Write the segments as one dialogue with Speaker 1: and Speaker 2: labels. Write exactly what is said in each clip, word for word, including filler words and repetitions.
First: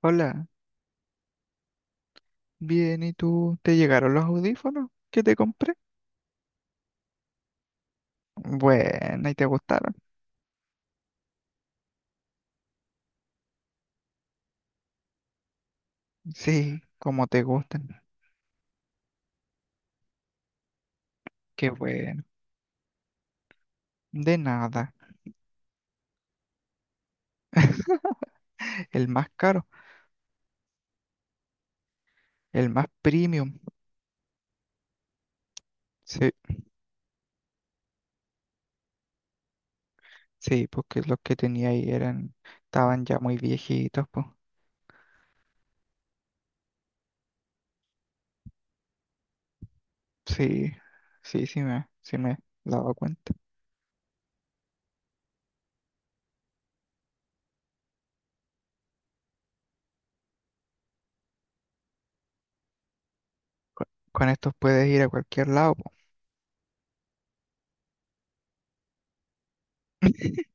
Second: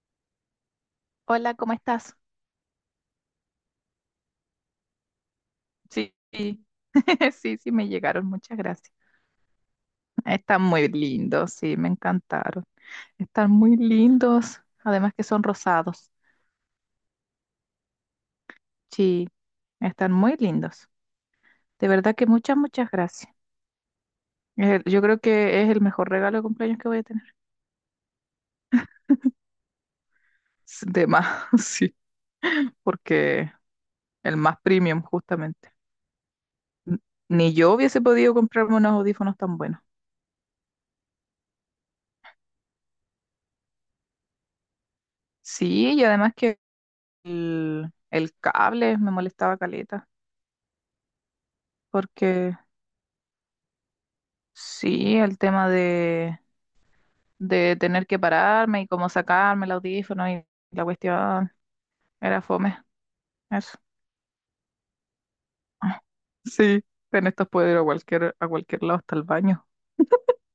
Speaker 1: Hola,
Speaker 2: Hola, ¿cómo estás?
Speaker 1: bien, ¿y tú? ¿Te llegaron los audífonos que te compré?
Speaker 2: Sí, sí, sí, sí, me llegaron, muchas gracias.
Speaker 1: Bueno, ¿y te gustaron?
Speaker 2: Están muy lindos, sí, me encantaron. Están muy lindos, además que son rosados.
Speaker 1: Sí, como te gustan.
Speaker 2: Sí, están muy lindos.
Speaker 1: Qué
Speaker 2: De verdad
Speaker 1: bueno.
Speaker 2: que muchas, muchas gracias.
Speaker 1: De
Speaker 2: Eh,
Speaker 1: nada.
Speaker 2: yo creo que es el mejor regalo de cumpleaños que voy a tener.
Speaker 1: El más caro,
Speaker 2: S- De más, sí,
Speaker 1: el más
Speaker 2: porque
Speaker 1: premium.
Speaker 2: el más premium, justamente.
Speaker 1: Sí,
Speaker 2: N- Ni yo hubiese podido comprarme unos audífonos tan buenos.
Speaker 1: sí, porque los que tenía ahí eran, estaban ya muy viejitos, pues.
Speaker 2: Sí, y además que el, el cable me molestaba caleta,
Speaker 1: Sí, sí, sí me, sí me he
Speaker 2: porque
Speaker 1: dado cuenta.
Speaker 2: sí, el tema de, de tener que pararme y cómo sacarme el audífono y la cuestión era fome. Eso.
Speaker 1: Con estos puedes ir a cualquier lado, po.
Speaker 2: Sí, en estos puedo ir a cualquier, a cualquier lado hasta el baño.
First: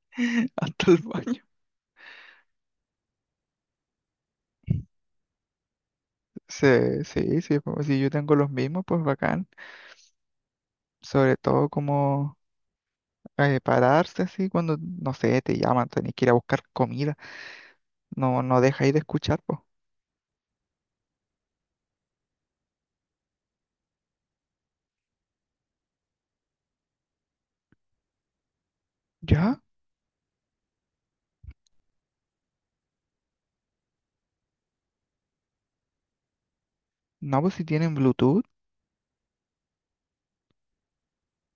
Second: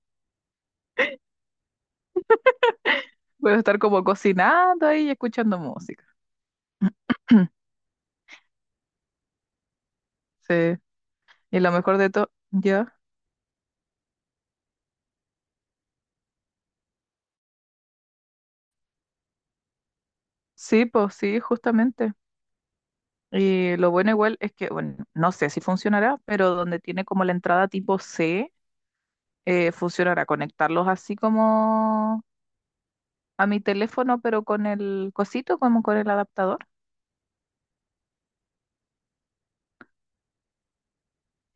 Speaker 1: Hasta el baño.
Speaker 2: Puedo estar como cocinando ahí y escuchando música.
Speaker 1: Sí, sí, sí, pues, si yo tengo los mismos, pues bacán.
Speaker 2: Sí,
Speaker 1: Sobre
Speaker 2: y
Speaker 1: todo
Speaker 2: lo mejor de todo,
Speaker 1: como
Speaker 2: ya.
Speaker 1: eh, pararse así cuando, no sé, te llaman, tenés que ir a buscar comida, no, no dejáis de escuchar, pues.
Speaker 2: Sí, pues sí, justamente. Y lo bueno igual es que, bueno, no sé si funcionará, pero donde tiene como la entrada tipo C,
Speaker 1: ¿Ya?
Speaker 2: eh, funcionará conectarlos así como a mi teléfono, pero con el cosito, como con el adaptador.
Speaker 1: No, pues si tienen Bluetooth,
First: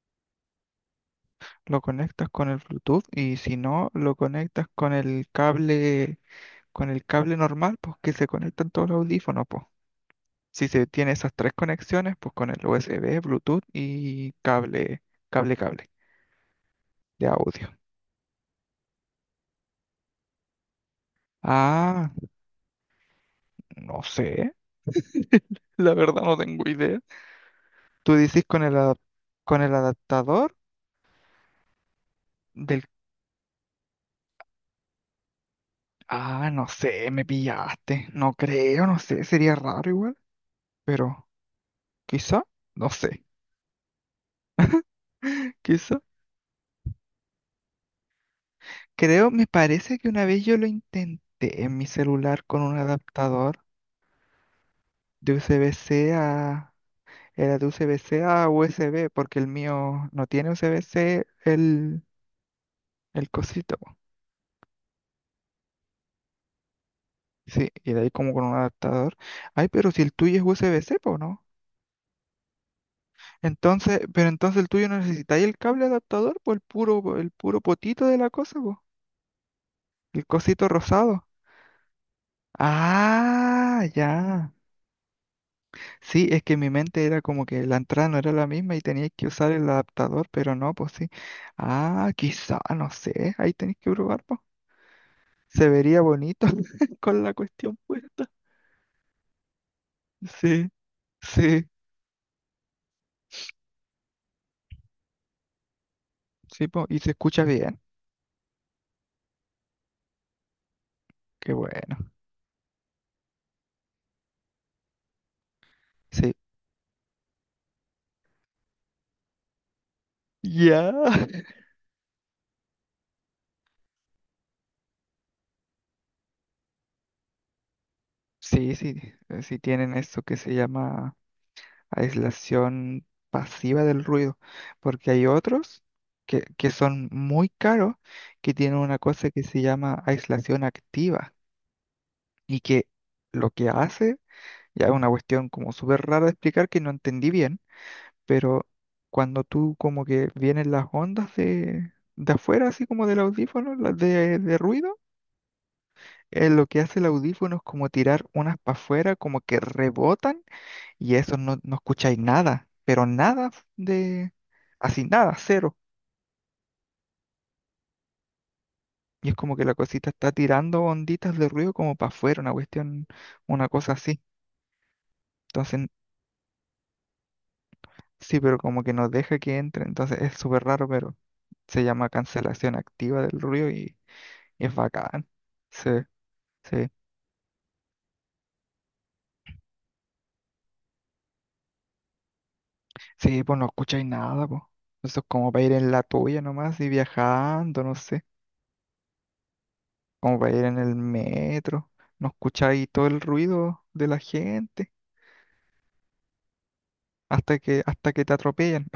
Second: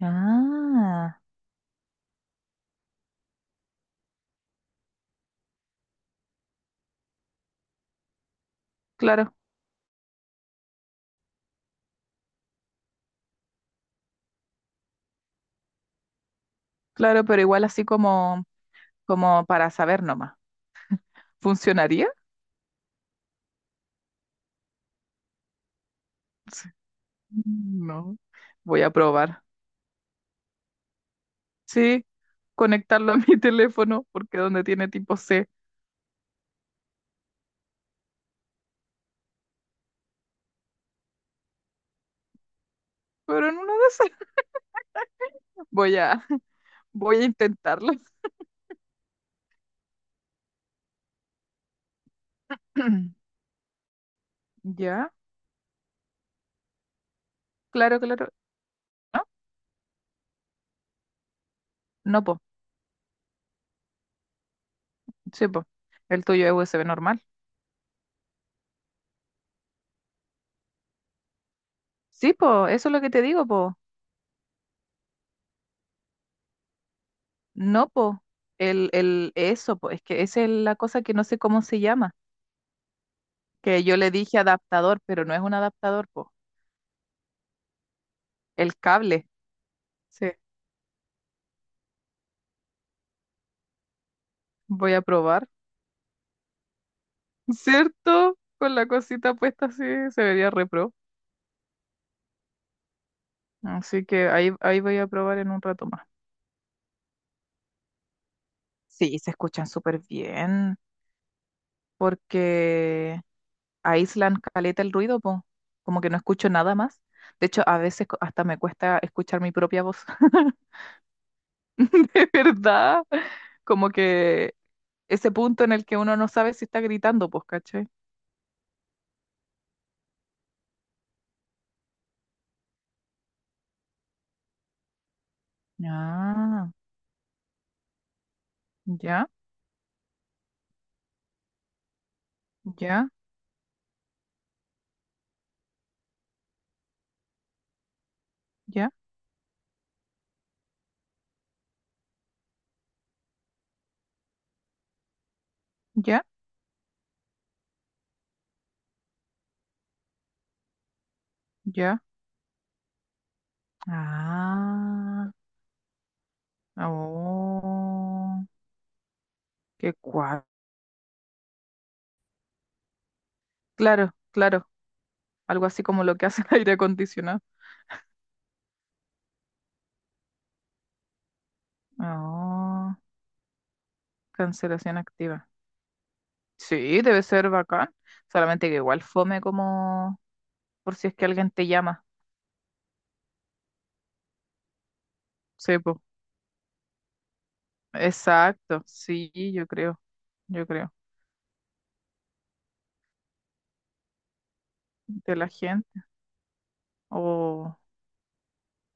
Speaker 2: Ah,
Speaker 1: lo conectas con el Bluetooth y si no, lo conectas con el cable, con el cable normal, pues que se conectan todos los
Speaker 2: claro,
Speaker 1: audífonos, pues. Si se tiene esas tres conexiones, pues con el U S B, Bluetooth y cable, cable, cable
Speaker 2: claro,
Speaker 1: de
Speaker 2: pero igual
Speaker 1: audio.
Speaker 2: así como, como para saber nomás. ¿Funcionaría?
Speaker 1: Ah, no sé, la verdad no tengo
Speaker 2: Sí.
Speaker 1: idea. Tú
Speaker 2: No,
Speaker 1: dices con el,
Speaker 2: voy a
Speaker 1: adap-
Speaker 2: probar.
Speaker 1: con el adaptador.
Speaker 2: Sí,
Speaker 1: Del
Speaker 2: conectarlo a mi teléfono, porque donde tiene tipo C,
Speaker 1: Ah, no sé, me pillaste. No creo, no sé, sería raro igual, pero quizá, no sé,
Speaker 2: pero en uno de esas voy
Speaker 1: quizá.
Speaker 2: a, voy a intentarlo.
Speaker 1: Creo, me parece que una vez yo lo intenté en mi celular con un adaptador
Speaker 2: Ya,
Speaker 1: de U S B-C a... Era de
Speaker 2: claro,
Speaker 1: U S B-C
Speaker 2: claro.
Speaker 1: a USB,
Speaker 2: No,
Speaker 1: porque el mío no tiene U S B-C el,
Speaker 2: no, po,
Speaker 1: el cosito.
Speaker 2: sí, po. El tuyo es U S B normal.
Speaker 1: Sí, y de ahí como con un adaptador. Ay, pero si el tuyo es U S B-C, pues no.
Speaker 2: Sí, po, eso es lo que te digo, po.
Speaker 1: Entonces, pero entonces el tuyo no necesitáis el cable adaptador, pues el puro, el puro
Speaker 2: No,
Speaker 1: potito de
Speaker 2: po,
Speaker 1: la cosa, pues.
Speaker 2: el, el, eso, po, es que
Speaker 1: El
Speaker 2: esa es
Speaker 1: cosito
Speaker 2: la cosa que
Speaker 1: rosado.
Speaker 2: no sé cómo se llama,
Speaker 1: Ah,
Speaker 2: que yo
Speaker 1: ya.
Speaker 2: le dije adaptador, pero no es un adaptador,
Speaker 1: Sí,
Speaker 2: po,
Speaker 1: es que mi mente era como que la entrada no era la misma
Speaker 2: el
Speaker 1: y tenía que
Speaker 2: cable.
Speaker 1: usar el
Speaker 2: Sí,
Speaker 1: adaptador, pero no, pues sí. Ah, quizá, no sé. Ahí tenéis que probar, pues.
Speaker 2: voy a probar,
Speaker 1: Se vería bonito con la cuestión puesta.
Speaker 2: ¿cierto? Con la cosita puesta así se vería
Speaker 1: Sí,
Speaker 2: repro.
Speaker 1: sí,
Speaker 2: Así que ahí, ahí voy a probar en un rato más.
Speaker 1: sí, po, y se escucha bien.
Speaker 2: Sí, se escuchan súper bien,
Speaker 1: Qué bueno.
Speaker 2: porque aíslan caleta el ruido, po, como que no
Speaker 1: Sí.
Speaker 2: escucho nada más. De hecho, a veces co- hasta me cuesta escuchar mi propia voz,
Speaker 1: Ya.
Speaker 2: de verdad como que ese punto en el que uno no sabe si está gritando, pues, ¿cachai?
Speaker 1: Sí, sí, eh, sí tienen eso que se llama aislación pasiva del ruido, porque hay otros que,
Speaker 2: Ah,
Speaker 1: que son muy caros, que tienen una
Speaker 2: ya,
Speaker 1: cosa que se llama aislación activa y que
Speaker 2: ya,
Speaker 1: lo que hace, ya es una cuestión como súper rara de explicar que no entendí bien, pero
Speaker 2: ya,
Speaker 1: cuando tú como que vienen las ondas de, de afuera, así como del audífono, las de, de ruido,
Speaker 2: ya,
Speaker 1: eh, lo que hace el audífono es como tirar unas para afuera, como que rebotan. Y eso no, no
Speaker 2: ya.
Speaker 1: escucháis nada, pero nada de, así
Speaker 2: Ah,
Speaker 1: nada, cero.
Speaker 2: oh,
Speaker 1: Y es como que la
Speaker 2: qué
Speaker 1: cosita está
Speaker 2: cual.
Speaker 1: tirando onditas de ruido como para afuera, una cuestión, una cosa
Speaker 2: Claro,
Speaker 1: así.
Speaker 2: claro, algo así
Speaker 1: Entonces,
Speaker 2: como lo que hace el aire acondicionado.
Speaker 1: sí, pero como que nos deja que entre. Entonces es súper raro, pero se llama cancelación
Speaker 2: Oh,
Speaker 1: activa del ruido y, y es
Speaker 2: cancelación
Speaker 1: bacán.
Speaker 2: activa.
Speaker 1: Sí, sí.
Speaker 2: Sí, debe ser bacán. Solamente que igual fome como por si es que alguien te llama.
Speaker 1: Sí, pues no escucháis nada, pues. Eso es como para ir
Speaker 2: Sí,
Speaker 1: en
Speaker 2: pues.
Speaker 1: la tuya nomás y viajando, no sé.
Speaker 2: Exacto, sí, yo creo,
Speaker 1: Como para ir
Speaker 2: yo
Speaker 1: en
Speaker 2: creo.
Speaker 1: el metro. No escucháis todo el ruido de la gente.
Speaker 2: De la gente.
Speaker 1: hasta
Speaker 2: Oh,
Speaker 1: que, hasta que te atropellan.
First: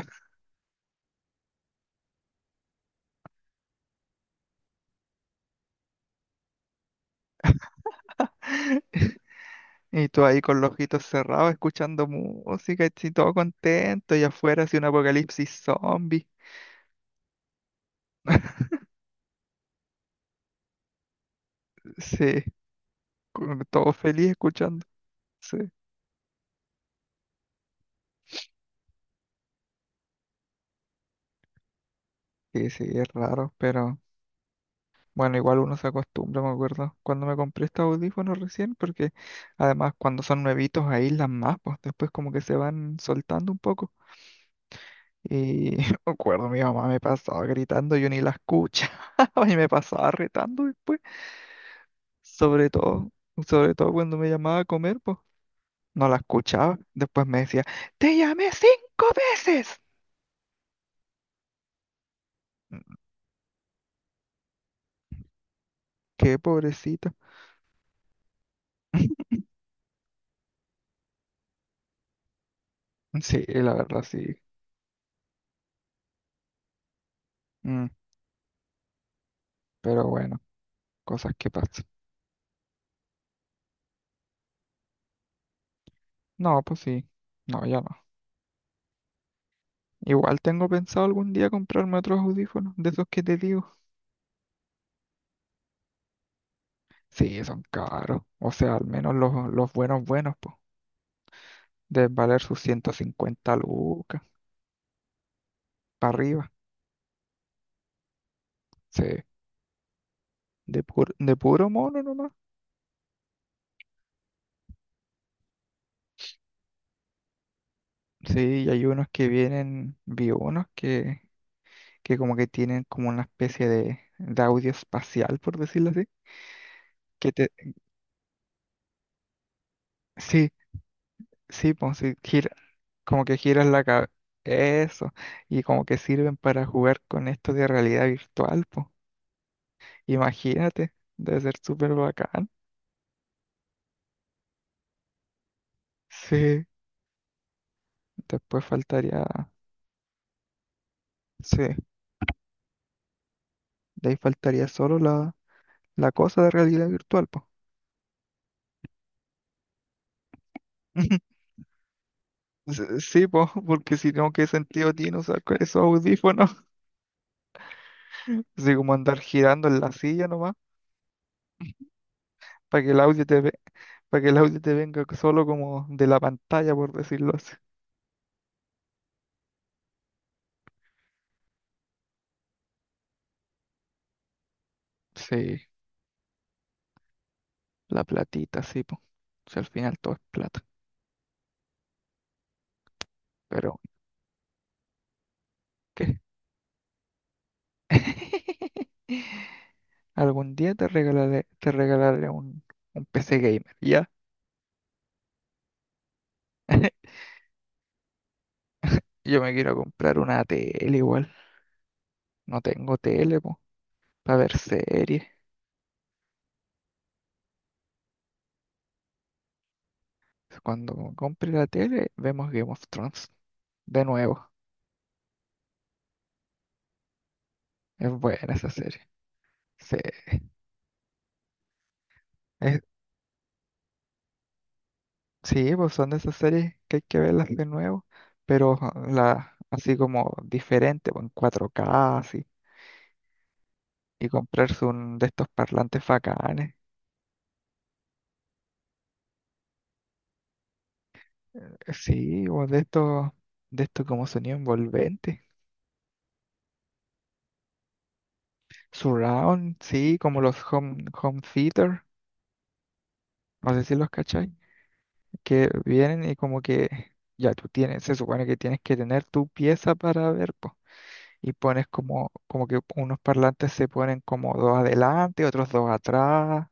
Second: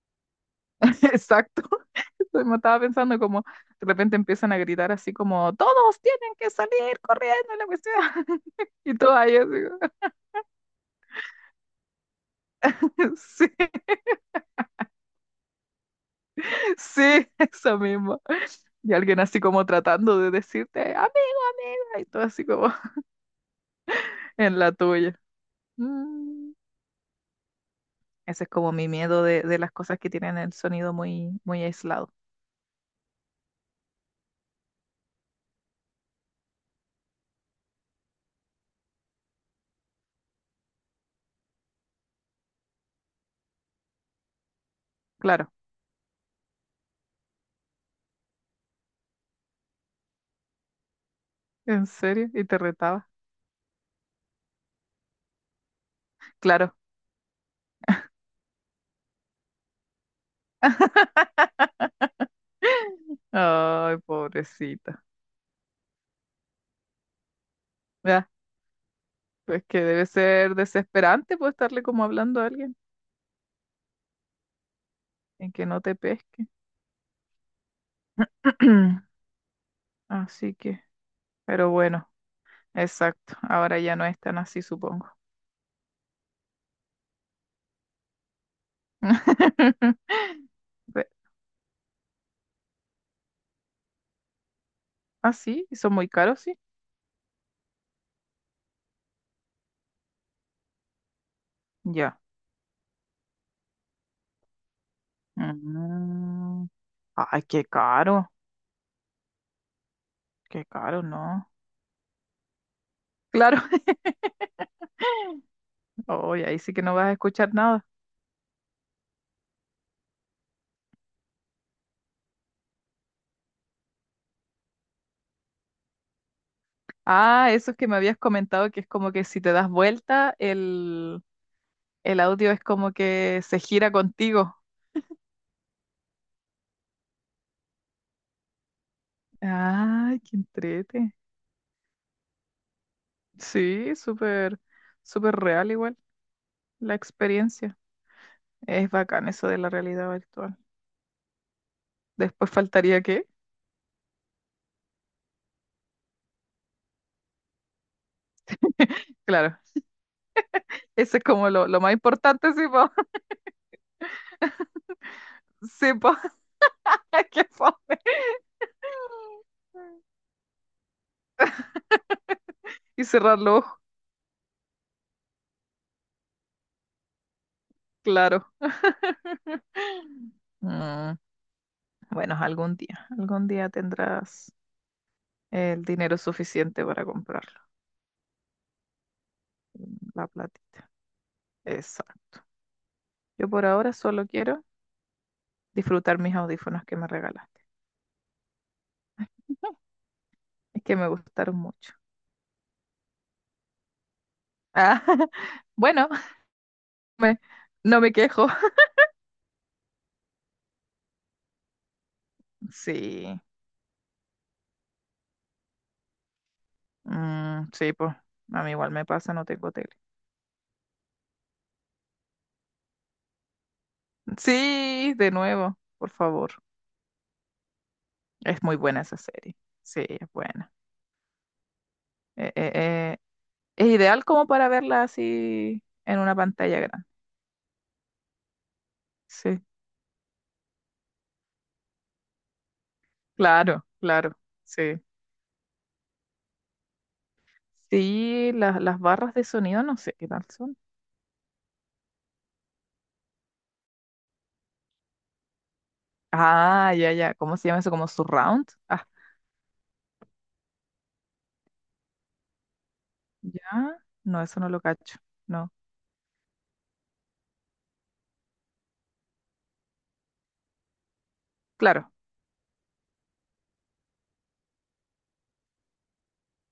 Speaker 2: exacto. Me estaba pensando como de repente empiezan a gritar así como, todos tienen que salir corriendo y la cuestión. Y todo ahí así,
Speaker 1: Y tú ahí con los ojitos cerrados escuchando música, y todo
Speaker 2: sí,
Speaker 1: contento, y afuera así un apocalipsis zombie.
Speaker 2: sí, eso mismo. Y alguien así como tratando de decirte, amigo, amiga, y todo
Speaker 1: Sí,
Speaker 2: así como
Speaker 1: con- todo feliz
Speaker 2: en la
Speaker 1: escuchando.
Speaker 2: tuya.
Speaker 1: Sí,
Speaker 2: Mm, Ese es como mi miedo de, de las cosas que tienen el sonido muy, muy aislado.
Speaker 1: sí, sí, es raro, pero bueno, igual uno se acostumbra, me acuerdo. Cuando me compré estos audífonos recién, porque además cuando son nuevitos aíslan más, pues después como que se van soltando un poco.
Speaker 2: Claro.
Speaker 1: Y me acuerdo, mi mamá me pasaba gritando, yo ni la escuchaba y me pasaba retando.
Speaker 2: ¿En serio? ¿Y te
Speaker 1: Sobre
Speaker 2: retaba?
Speaker 1: todo, sobre todo cuando me llamaba a comer, pues no la
Speaker 2: Claro.
Speaker 1: escuchaba. Después me decía, te llamé cinco veces. Mm.
Speaker 2: Ay, pobrecita.
Speaker 1: Qué pobrecita.
Speaker 2: Pues que debe ser desesperante pues estarle como hablando a alguien
Speaker 1: Sí, la verdad sí.
Speaker 2: en que no te pesque.
Speaker 1: Mm, pero bueno,
Speaker 2: Así que,
Speaker 1: cosas que
Speaker 2: pero
Speaker 1: pasan.
Speaker 2: bueno, exacto. Ahora ya no es tan así, supongo.
Speaker 1: No, pues sí. No, ya no. Igual tengo
Speaker 2: Ve-
Speaker 1: pensado algún día comprarme otros audífonos, de esos que te digo.
Speaker 2: Ah, sí, son muy caros, sí.
Speaker 1: Sí, son caros. O sea, al menos los, los buenos, buenos, pues. Deben
Speaker 2: Ya.
Speaker 1: valer sus ciento cincuenta lucas, para arriba.
Speaker 2: Mm. Ay, qué caro,
Speaker 1: Sí,
Speaker 2: qué
Speaker 1: de,
Speaker 2: caro,
Speaker 1: pur- de
Speaker 2: no.
Speaker 1: puro mono nomás.
Speaker 2: Claro, oye, ahí sí que no vas a escuchar nada.
Speaker 1: Sí, y hay unos que vienen, vi unos que, que como que tienen como una especie de, de audio espacial, por decirlo así. Que te,
Speaker 2: Ah, eso es que me habías comentado que es como que si te das vuelta,
Speaker 1: sí,
Speaker 2: el,
Speaker 1: sí, pues sí,
Speaker 2: el
Speaker 1: gira,
Speaker 2: audio es como
Speaker 1: como que
Speaker 2: que se
Speaker 1: giras la
Speaker 2: gira
Speaker 1: cabeza,
Speaker 2: contigo.
Speaker 1: eso, y como que sirven para jugar con esto de realidad virtual, pues.
Speaker 2: Ay, qué
Speaker 1: Imagínate,
Speaker 2: entrete.
Speaker 1: debe ser súper bacán.
Speaker 2: Sí, súper, súper real igual
Speaker 1: Sí,
Speaker 2: la experiencia.
Speaker 1: después
Speaker 2: Es
Speaker 1: faltaría,
Speaker 2: bacán eso de la realidad virtual.
Speaker 1: sí,
Speaker 2: Después faltaría que,
Speaker 1: de ahí faltaría solo la, la cosa de realidad virtual, pues.
Speaker 2: claro, eso es como lo, lo más importante, sí, po.
Speaker 1: Sí, pues, porque si no, ¿qué sentido tiene usar con esos
Speaker 2: Sí, po.
Speaker 1: audífonos?
Speaker 2: Qué fome.
Speaker 1: Así como andar girando en la silla nomás, para que el
Speaker 2: Y
Speaker 1: audio
Speaker 2: cerrar
Speaker 1: te, ve-
Speaker 2: los ojos,
Speaker 1: para que el audio te venga solo como de la pantalla, por decirlo así.
Speaker 2: claro. Mm, bueno, algún día, algún día tendrás
Speaker 1: Sí,
Speaker 2: el dinero suficiente para comprarlo.
Speaker 1: la platita, sí, po. Si al final todo es
Speaker 2: La
Speaker 1: plata.
Speaker 2: plata. Exacto. Yo por
Speaker 1: Pero,
Speaker 2: ahora solo quiero disfrutar
Speaker 1: ¿qué?
Speaker 2: mis audífonos que me regalas.
Speaker 1: Algún día
Speaker 2: Es
Speaker 1: te
Speaker 2: que me
Speaker 1: regalaré,
Speaker 2: gustaron
Speaker 1: te
Speaker 2: mucho.
Speaker 1: regalaré un, un P C gamer, ¿ya?
Speaker 2: Ah, bueno, no me quejo.
Speaker 1: Yo me quiero comprar una tele igual. No tengo
Speaker 2: Sí,
Speaker 1: tele, po, para ver series.
Speaker 2: mm, sí, pues a mí igual me pasa, no tengo tele.
Speaker 1: Cuando me compre la tele, vemos Game of Thrones de nuevo.
Speaker 2: Sí, de nuevo, por favor.
Speaker 1: Es buena
Speaker 2: Es
Speaker 1: esa
Speaker 2: muy
Speaker 1: serie.
Speaker 2: buena esa serie.
Speaker 1: Sí,
Speaker 2: Sí, es buena. Eh, eh,
Speaker 1: es.
Speaker 2: eh, es ideal como para verla
Speaker 1: Sí,
Speaker 2: así
Speaker 1: pues son de
Speaker 2: en una
Speaker 1: esas series
Speaker 2: pantalla
Speaker 1: que hay
Speaker 2: grande.
Speaker 1: que verlas de nuevo, pero ah, la,
Speaker 2: Sí,
Speaker 1: así como diferente, pues, en cuatro ka, así,
Speaker 2: claro,
Speaker 1: y
Speaker 2: claro,
Speaker 1: comprarse
Speaker 2: sí.
Speaker 1: un de estos parlantes bacanes.
Speaker 2: Sí, la- las barras de sonido no sé qué tal son.
Speaker 1: Eh, Sí, o de estos, de estos como sonido envolvente.
Speaker 2: Ah, ya, ya. ¿Cómo se llama eso? ¿Como surround? Ah,
Speaker 1: Surround, sí, como los home, home theater, no sé si
Speaker 2: ya.
Speaker 1: los
Speaker 2: No,
Speaker 1: cacháis,
Speaker 2: eso no lo cacho.
Speaker 1: que
Speaker 2: No.
Speaker 1: vienen y como que ya tú tienes, se supone que tienes que tener tu pieza para ver, pues, y pones
Speaker 2: Claro.
Speaker 1: como, como, que unos parlantes se ponen como dos adelante, otros dos atrás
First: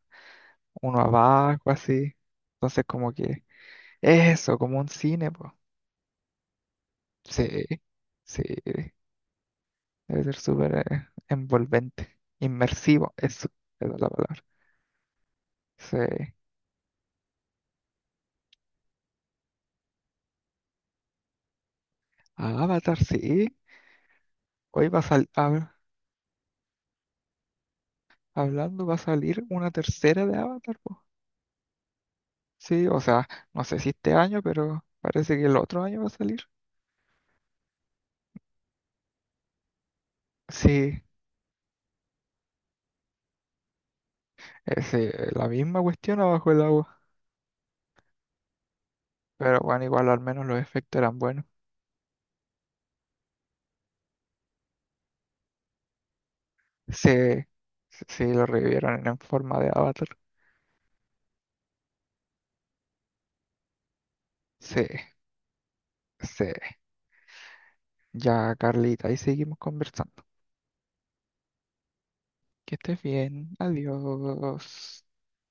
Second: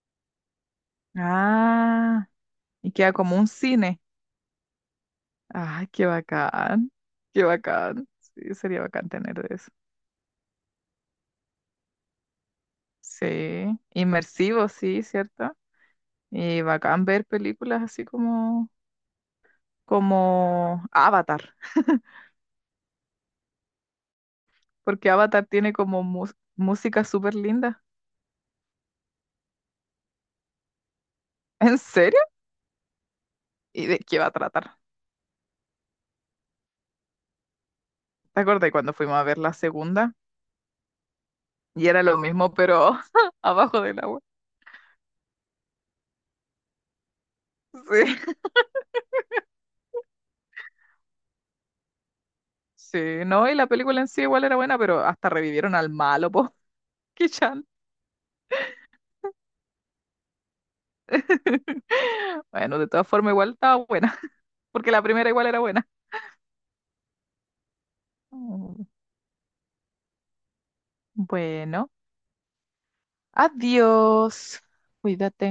Speaker 1: uno abajo, así.
Speaker 2: Ah,
Speaker 1: Entonces,
Speaker 2: y queda
Speaker 1: como
Speaker 2: como
Speaker 1: que
Speaker 2: un cine.
Speaker 1: eso, como un cine, pues.
Speaker 2: Ay, qué bacán, qué
Speaker 1: Sí,
Speaker 2: bacán.
Speaker 1: sí,
Speaker 2: Sí, sería bacán tener de eso.
Speaker 1: debe ser súper eh, envolvente, inmersivo,
Speaker 2: Sí,
Speaker 1: eso, esa es la palabra.
Speaker 2: inmersivo, sí, ¿cierto?
Speaker 1: Sí,
Speaker 2: Y bacán ver películas así como, como Avatar,
Speaker 1: Avatar, sí. Hoy va a
Speaker 2: porque
Speaker 1: salir,
Speaker 2: Avatar tiene como mus- música súper linda.
Speaker 1: hablando, va a salir una tercera de Avatar, pues.
Speaker 2: ¿En serio?
Speaker 1: Sí, o sea, no sé
Speaker 2: ¿Y
Speaker 1: si
Speaker 2: de
Speaker 1: este
Speaker 2: qué va a
Speaker 1: año,
Speaker 2: tratar?
Speaker 1: pero parece que el otro año va a salir.
Speaker 2: ¿Te acordás cuando fuimos a ver la segunda?
Speaker 1: Sí,
Speaker 2: Y era lo mismo, pero abajo del agua.
Speaker 1: es, eh, sí, la misma cuestión abajo el agua.
Speaker 2: Sí.
Speaker 1: Pero bueno, igual al menos los efectos eran buenos.
Speaker 2: Sí, no, y la película en sí igual era buena, pero hasta revivieron al malo, po.
Speaker 1: Sí,
Speaker 2: Qué chanta.
Speaker 1: sí, lo revivieron en forma de avatar.
Speaker 2: Bueno, de todas formas, igual estaba buena,
Speaker 1: Sí,
Speaker 2: porque la primera igual era buena.
Speaker 1: sí. Ya,
Speaker 2: Mm,
Speaker 1: Carlita, ahí seguimos conversando.
Speaker 2: Bueno,
Speaker 1: Que estés bien.
Speaker 2: adiós.
Speaker 1: Adiós.
Speaker 2: Cuídate.